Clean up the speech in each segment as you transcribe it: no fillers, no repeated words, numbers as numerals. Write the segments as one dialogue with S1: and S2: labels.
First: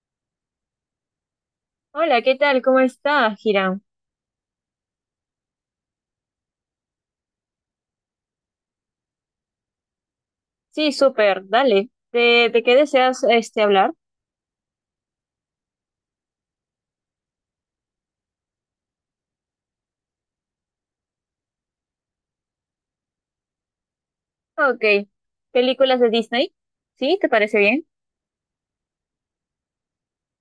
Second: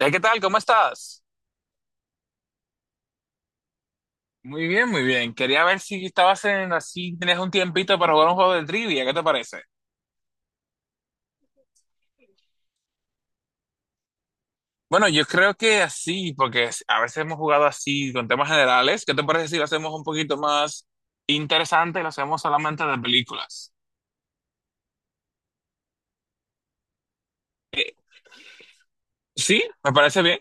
S1: ¿Qué tal? ¿Cómo estás?
S2: Hola, ¿qué tal? ¿Cómo está, Hiram?
S1: Muy bien, muy bien. Quería ver si estabas en así, tenías un tiempito para jugar un juego de trivia. ¿Qué te parece?
S2: Sí, súper, dale. ¿De qué deseas hablar?
S1: Bueno, yo creo que así, porque a veces hemos jugado así con temas generales. ¿Qué te parece si lo hacemos un poquito más interesante y lo hacemos solamente de películas?
S2: Ok. ¿Películas de Disney? ¿Sí? ¿Te parece bien?
S1: Sí, me parece bien.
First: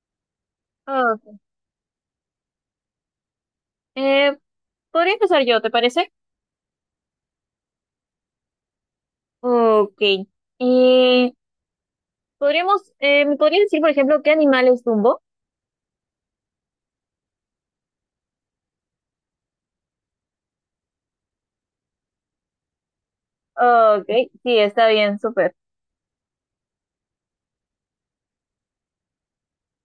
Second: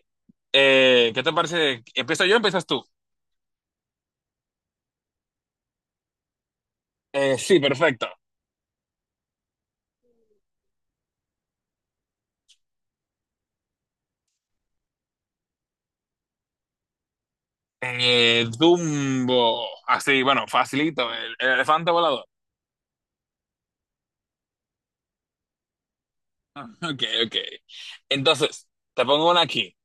S1: ¿Qué te
S2: Ok.
S1: parece? ¿Empiezo yo o empiezas tú?
S2: Eh, Podría empezar yo, ¿te parece?
S1: Sí, perfecto.
S2: Ok. Eh, Podríamos, ¿me podrías decir, por ejemplo, qué animal es Dumbo?
S1: Dumbo. Así, bueno, facilito. El elefante volador.
S2: Ok, sí, está bien, súper.
S1: Ok, ok. Entonces, te pongo una aquí.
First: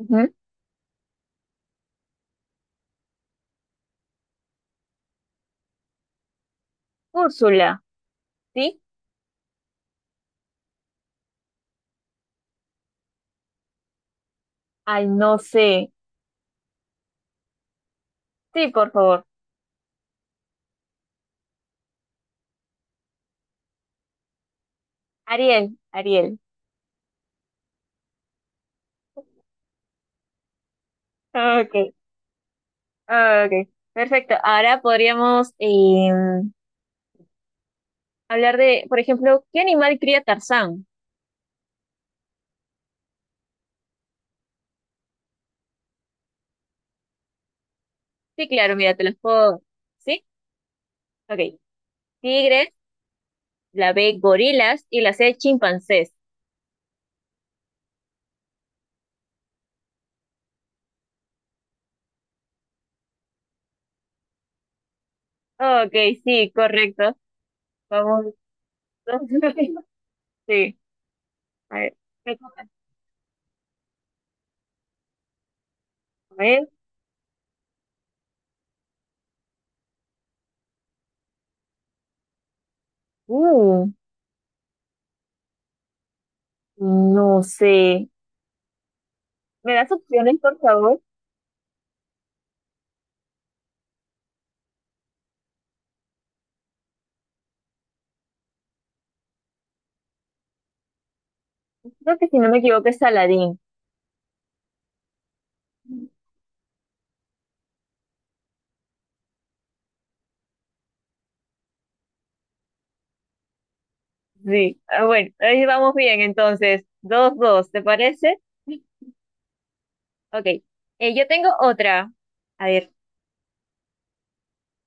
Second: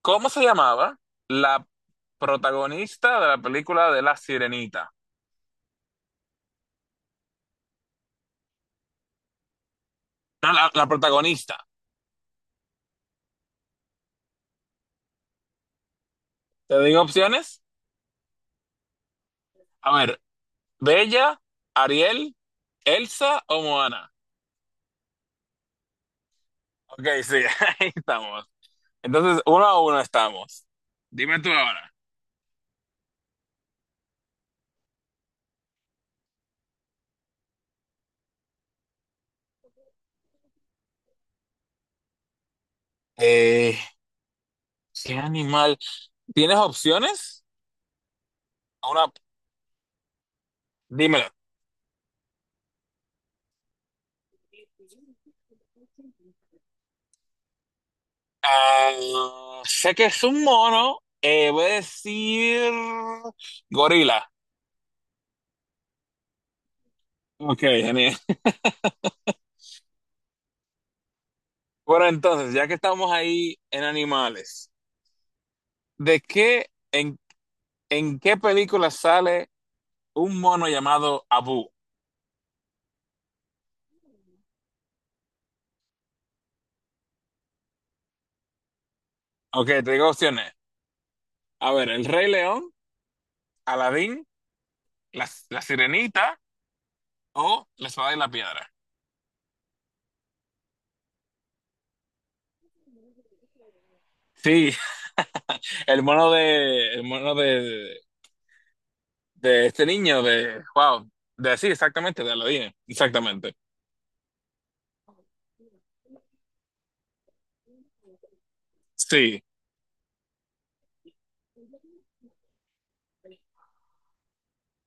S1: ¿Cómo se llamaba la protagonista de la película de La Sirenita?
S2: Úrsula, ¿sí?
S1: No, la protagonista.
S2: Ay, no sé.
S1: ¿Te digo opciones?
S2: Sí, por favor.
S1: A ver, ¿Bella, Ariel, Elsa o Moana?
S2: Ariel, Ariel.
S1: Ok, sí, ahí estamos. Entonces, 1-1 estamos. Dime tú
S2: Ok,
S1: ahora.
S2: ok. Perfecto. Ahora podríamos. Hablar de, por ejemplo, ¿qué animal cría Tarzán?
S1: Eh, ¿Qué animal? ¿Tienes opciones?
S2: Sí, claro, mira, te
S1: Una,
S2: los puedo. ¿Sí?
S1: dímelo.
S2: Ok. Tigres, la B, gorilas y la C, chimpancés.
S1: Ah, sé que es un mono. Voy a decir gorila.
S2: Ok, sí, correcto.
S1: Ok, genial.
S2: Vamos. Sí. A ver.
S1: Bueno,
S2: ¿Qué
S1: entonces, ya
S2: toca?
S1: que estamos ahí en animales, ¿de
S2: A ver.
S1: qué, en, en qué película sale un mono llamado Abu?
S2: Uh, no sé.
S1: Ok,
S2: ¿Me das
S1: te digo
S2: opciones,
S1: opciones.
S2: por favor?
S1: A ver, El Rey León, Aladín, la Sirenita o La Espada y la Piedra.
S2: Creo que si no me equivoco es Aladín.
S1: Sí, el mono de, el mono de, de este niño de, wow, de sí, exactamente, de Aladín, exactamente.
S2: Sí. Ah, bueno, ahí vamos bien, entonces. Dos, dos, ¿te parece?
S1: Sí,
S2: Ok. Yo tengo otra. A ver.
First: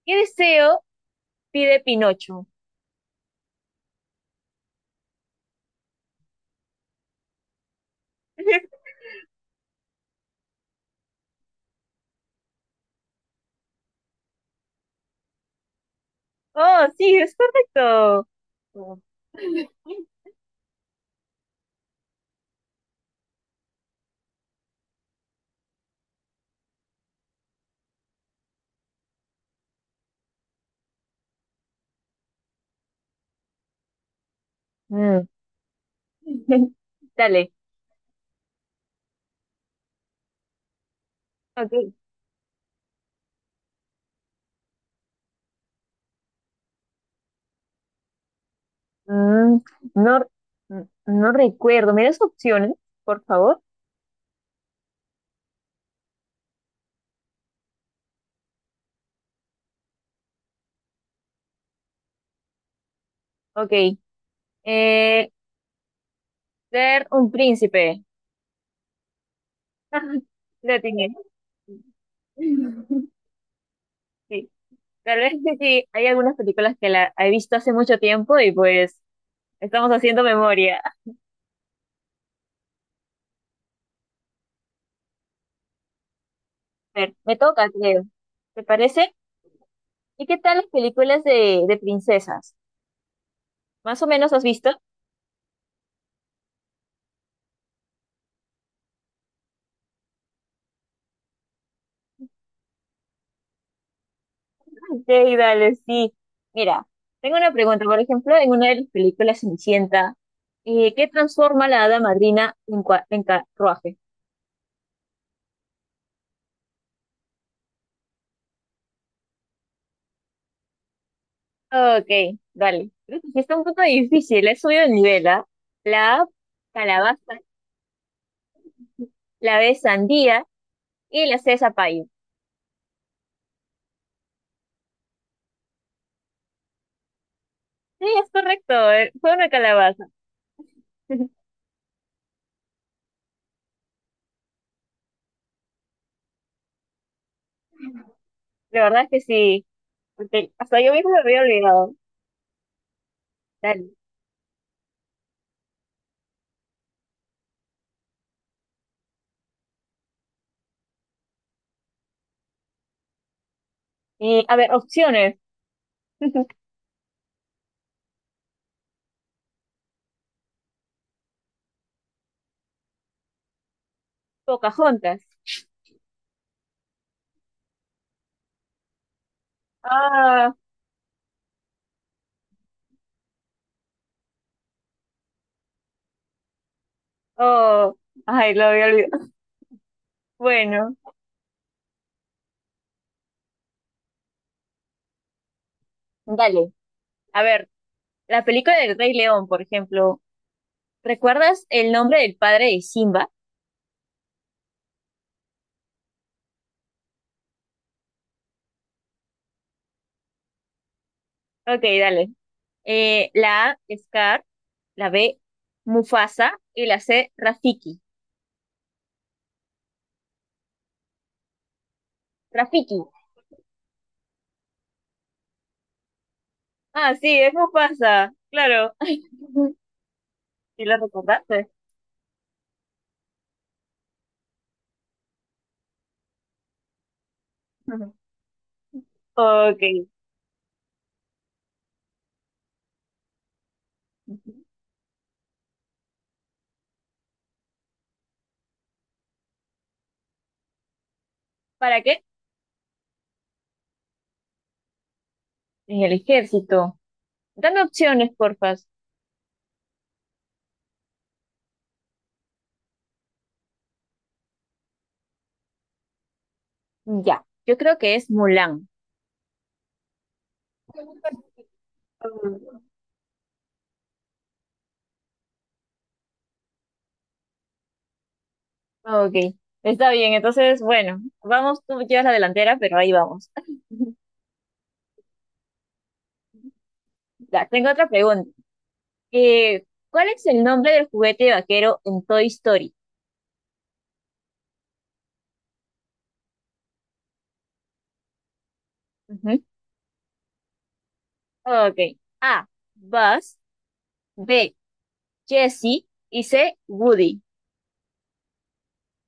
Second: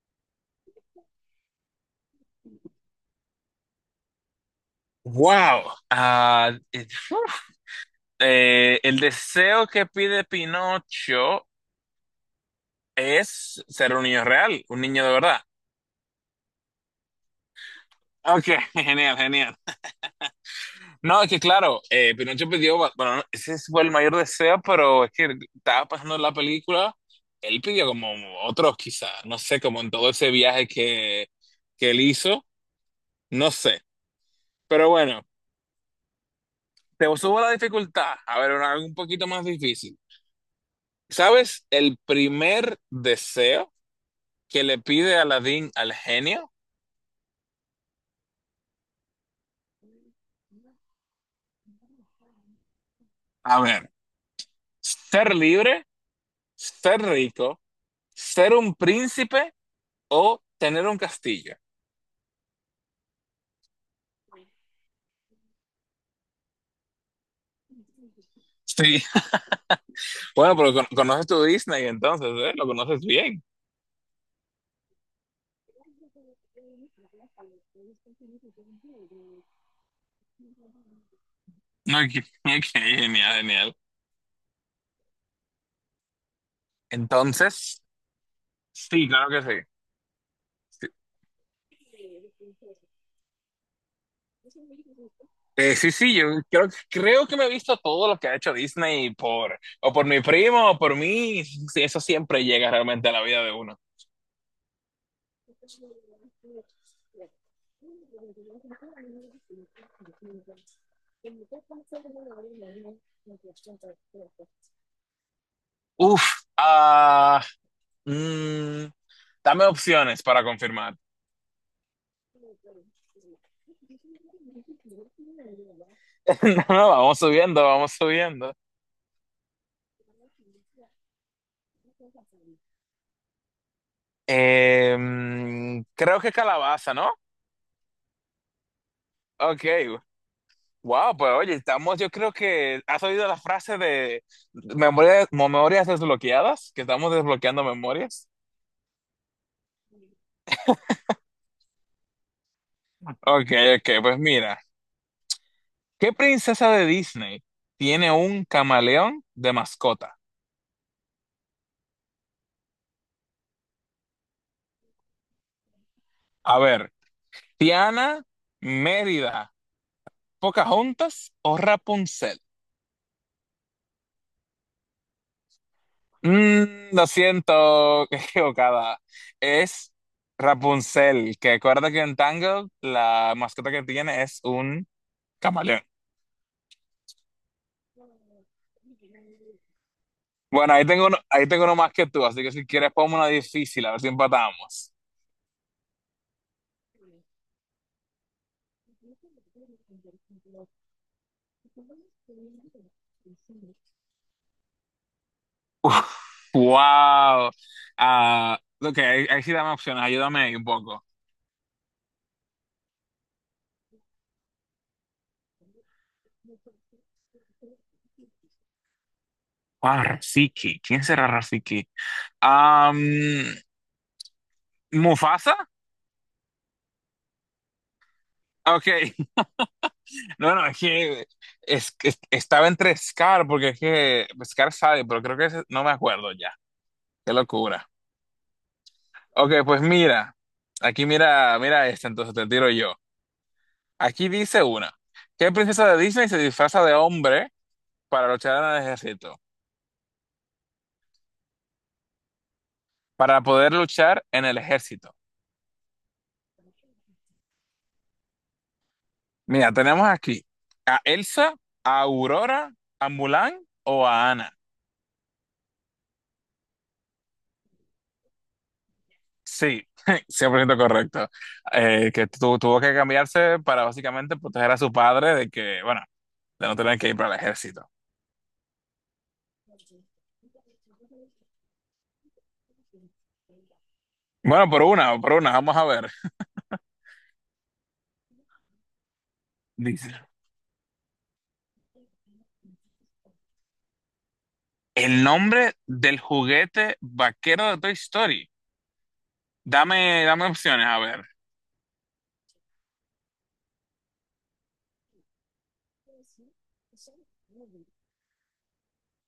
S2: ¿Qué deseo pide Pinocho?
S1: wow. Ah, uf. El deseo que pide Pinocho es ser un niño real, un niño de verdad.
S2: Oh, sí, es correcto.
S1: Ok,
S2: Oh.
S1: genial, genial. No, es que claro, Pinocho pidió, bueno, no, ese fue el mayor deseo, pero es que estaba pasando la película, él pidió como otros quizás, no sé, como en todo ese viaje que él hizo, no sé. Pero bueno,
S2: Mm,
S1: te subo
S2: Dale.
S1: la dificultad, a ver, algo un poquito más difícil. ¿Sabes
S2: Ok.
S1: el primer deseo que le pide Aladín al genio?
S2: mm, no, mm, no recuerdo. ¿Me das opciones, por favor?
S1: A ver, ser libre, ser rico, ¿ser un príncipe o tener un castillo?
S2: Ok. Eh, Ser un príncipe.
S1: Sí. Bueno, pero
S2: Lo tiene.
S1: conoces tu Disney entonces, ¿eh? Lo conoces bien.
S2: Sí. Tal vez que sí, hay algunas películas que la he visto hace mucho tiempo y pues estamos haciendo memoria.
S1: Ok, ok, genial, genial.
S2: A ver, me toca,
S1: Entonces,
S2: creo. ¿Te
S1: sí,
S2: parece?
S1: claro que sí.
S2: ¿Y qué tal las películas de princesas? Más o menos has visto.
S1: Sí, sí, yo creo que me he visto todo lo que ha hecho Disney por, o por mi primo o por mí. Sí, eso siempre llega realmente a la vida de uno.
S2: Ok, dale, sí. Mira, tengo una pregunta. Por ejemplo, en una de las películas Cenicienta, ¿qué transforma la hada madrina en, en carruaje?
S1: Uf, ah, mm, dame opciones para confirmar.
S2: Ok, dale. Creo que sí está un poco difícil. He subido el nivel, ¿ah? La A,
S1: No, no, vamos
S2: calabaza,
S1: subiendo, vamos subiendo.
S2: la B, sandía y la C, zapallo.
S1: Creo que calabaza, ¿no?
S2: Sí, es correcto. Fue una
S1: Ok,
S2: calabaza.
S1: wow, pues oye, estamos, yo creo que has oído la frase de memorias, memorias desbloqueadas, que estamos desbloqueando memorias.
S2: La verdad es que sí, porque hasta yo mismo me había olvidado.
S1: Ok, ok,
S2: Dale.
S1: pues mira, ¿qué princesa de Disney tiene un camaleón de mascota?
S2: Y, a ver, opciones.
S1: A ver, ¿Tiana, Mérida, Pocahontas o Rapunzel?
S2: Pocahontas.
S1: Lo siento, qué equivocada. Es
S2: Ah,
S1: Rapunzel, que recuerda que en Tangled la mascota que tiene es un camaleón.
S2: oh, ay, lo había olvidado.
S1: Bueno,
S2: Bueno,
S1: ahí tengo uno más que tú, así que si quieres ponme una difícil, a ver si empatamos.
S2: dale. A ver, la película del Rey León, por ejemplo, ¿recuerdas el nombre del padre de Simba?
S1: Wow. Ah, ok, ahí sí dame opciones, ayúdame ahí un poco.
S2: Ok, dale. La A, Scar, la B, Mufasa y la C, Rafiki.
S1: Wow, Rafiki, ¿quién será Rafiki? Am,
S2: Rafiki.
S1: ¿Mufasa?
S2: Ah, sí, es Mufasa,
S1: Ok,
S2: claro.
S1: No, no, es
S2: ¿Sí lo
S1: que,
S2: recordaste?
S1: es que estaba entre Scar, porque es que Scar sabe, pero creo que no me acuerdo ya. Qué locura.
S2: Ujú.
S1: Ok, pues
S2: Ok.
S1: mira, aquí mira esta, entonces te tiro yo. Aquí dice
S2: Ujú.
S1: una. ¿Qué princesa de Disney se disfraza de hombre para luchar en el ejército?
S2: ¿Para qué?
S1: Para poder luchar en el ejército.
S2: En el ejército. Dame opciones, porfas.
S1: Mira, tenemos aquí a Elsa, a Aurora, a Mulan o a Ana.
S2: Ya, yo creo que es Mulan.
S1: Sí, 100% correcto. Que tuvo que cambiarse para básicamente proteger a su padre de que, bueno, de no tener que ir para el ejército.
S2: Ok, está bien. Entonces, bueno, vamos, tú llevas la delantera, pero ahí vamos.
S1: Bueno, por una, vamos a ver.
S2: Ya, tengo otra pregunta.
S1: Dice,
S2: ¿Cuál es el nombre del juguete vaquero en Toy Story?
S1: el nombre del juguete vaquero de Toy Story.
S2: Ujú.
S1: Dame opciones, a ver.
S2: Ok. A, Buzz. B, Jessie. Y C, Woody.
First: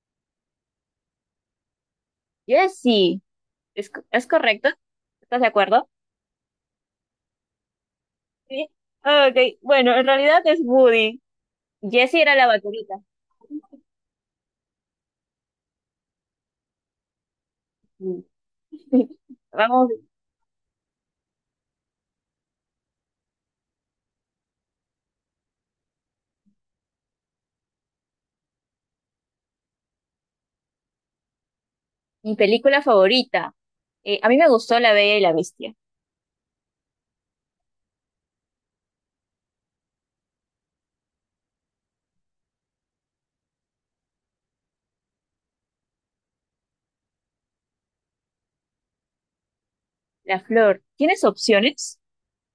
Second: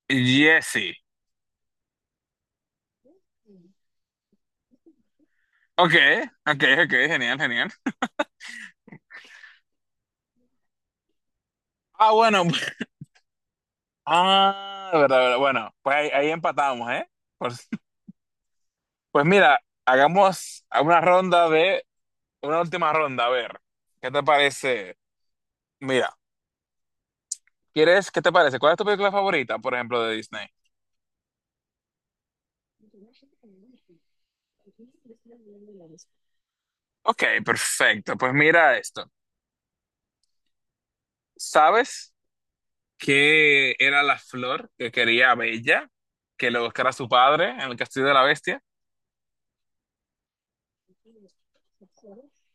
S1: Jesse.
S2: Jessie. ¿Es, es correcto? ¿Estás de acuerdo?
S1: Ok, ok, ok, genial, genial.
S2: Sí. Ok. Bueno, en realidad es Woody.
S1: Ah,
S2: Jessie era
S1: bueno.
S2: la vaquerita.
S1: Ah, verdad, verdad. Bueno, pues ahí empatamos, ¿eh? Pues, pues mira,
S2: Vamos.
S1: hagamos una última ronda, a ver, ¿qué te parece? Mira, ¿qué te parece? ¿Cuál es tu película favorita, por ejemplo, de Disney?
S2: Mi película favorita. A mí me gustó La Bella y la Bestia.
S1: Ok, perfecto. Pues mira esto. ¿Sabes qué era la flor que quería Bella que lo buscara su padre en el Castillo de la Bestia?
S2: La flor. ¿Tienes opciones?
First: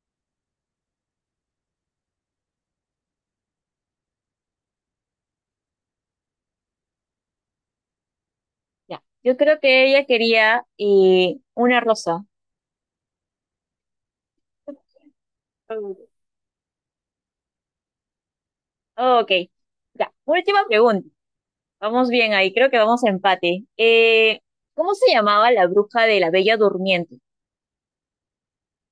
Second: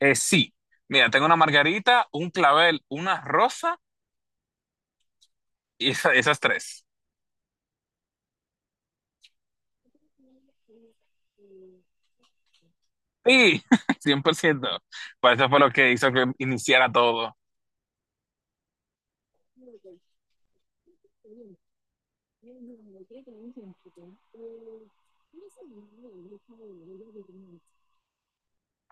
S1: Sí. Mira, tengo una margarita, un clavel, una rosa y esas tres.
S2: Ya. Yo creo que ella quería una rosa.
S1: Sí, cien por ciento. Pues eso fue lo que
S2: Oh,
S1: hizo que iniciara todo.
S2: ok. Ya. Última pregunta. Vamos bien ahí. Creo que vamos a empate. ¿Cómo se llamaba la bruja de la Bella Durmiente?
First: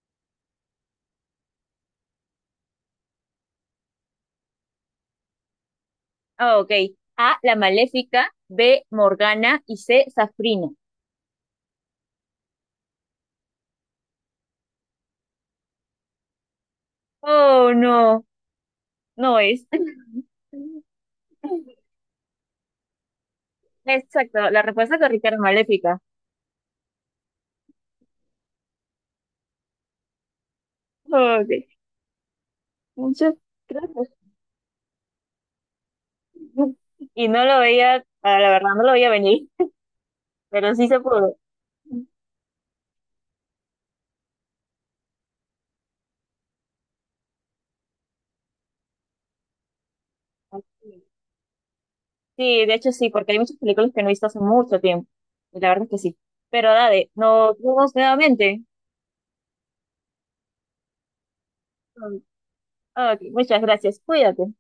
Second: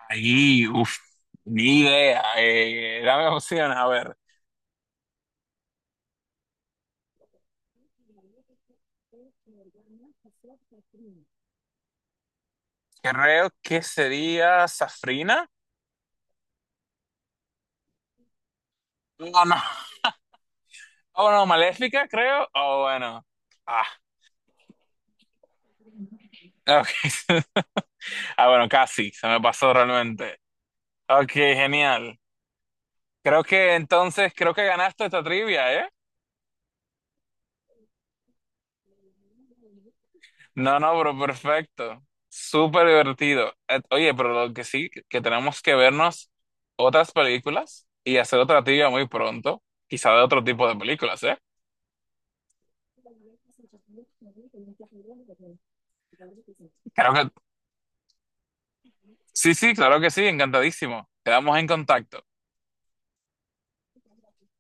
S1: Ahí, uff, ni idea. Dame opciones, a ver.
S2: Ah, ok. A, la Maléfica. B, Morgana. Y C, Safrina.
S1: Creo que sería Safrina.
S2: Oh, no. No
S1: No, no.
S2: es.
S1: Oh, no, Maléfica, creo. Oh, bueno. Ah,
S2: Exacto. La respuesta correcta era Maléfica.
S1: ok. Ah, bueno, casi. Se me pasó realmente. Ok,
S2: Oh, ok.
S1: genial.
S2: Muchas
S1: Creo que
S2: gracias.
S1: entonces, creo que ganaste esta trivia, ¿eh?
S2: Y no lo veía, ah, la verdad, no lo veía venir, pero
S1: No,
S2: sí
S1: no,
S2: se
S1: pero
S2: pudo.
S1: perfecto. Súper divertido. Oye, pero lo que sí, que tenemos que vernos otras películas y hacer otra trivia muy pronto. Quizá de otro tipo de películas, ¿eh?
S2: Sí, de hecho sí, porque hay muchas películas que no he visto hace mucho tiempo. Y la verdad es que sí. Pero dale,
S1: Creo que
S2: nos vemos nuevamente.
S1: sí, sí, claro que sí. Encantadísimo. Quedamos en contacto.
S2: Ah, ok, muchas gracias. Cuídate.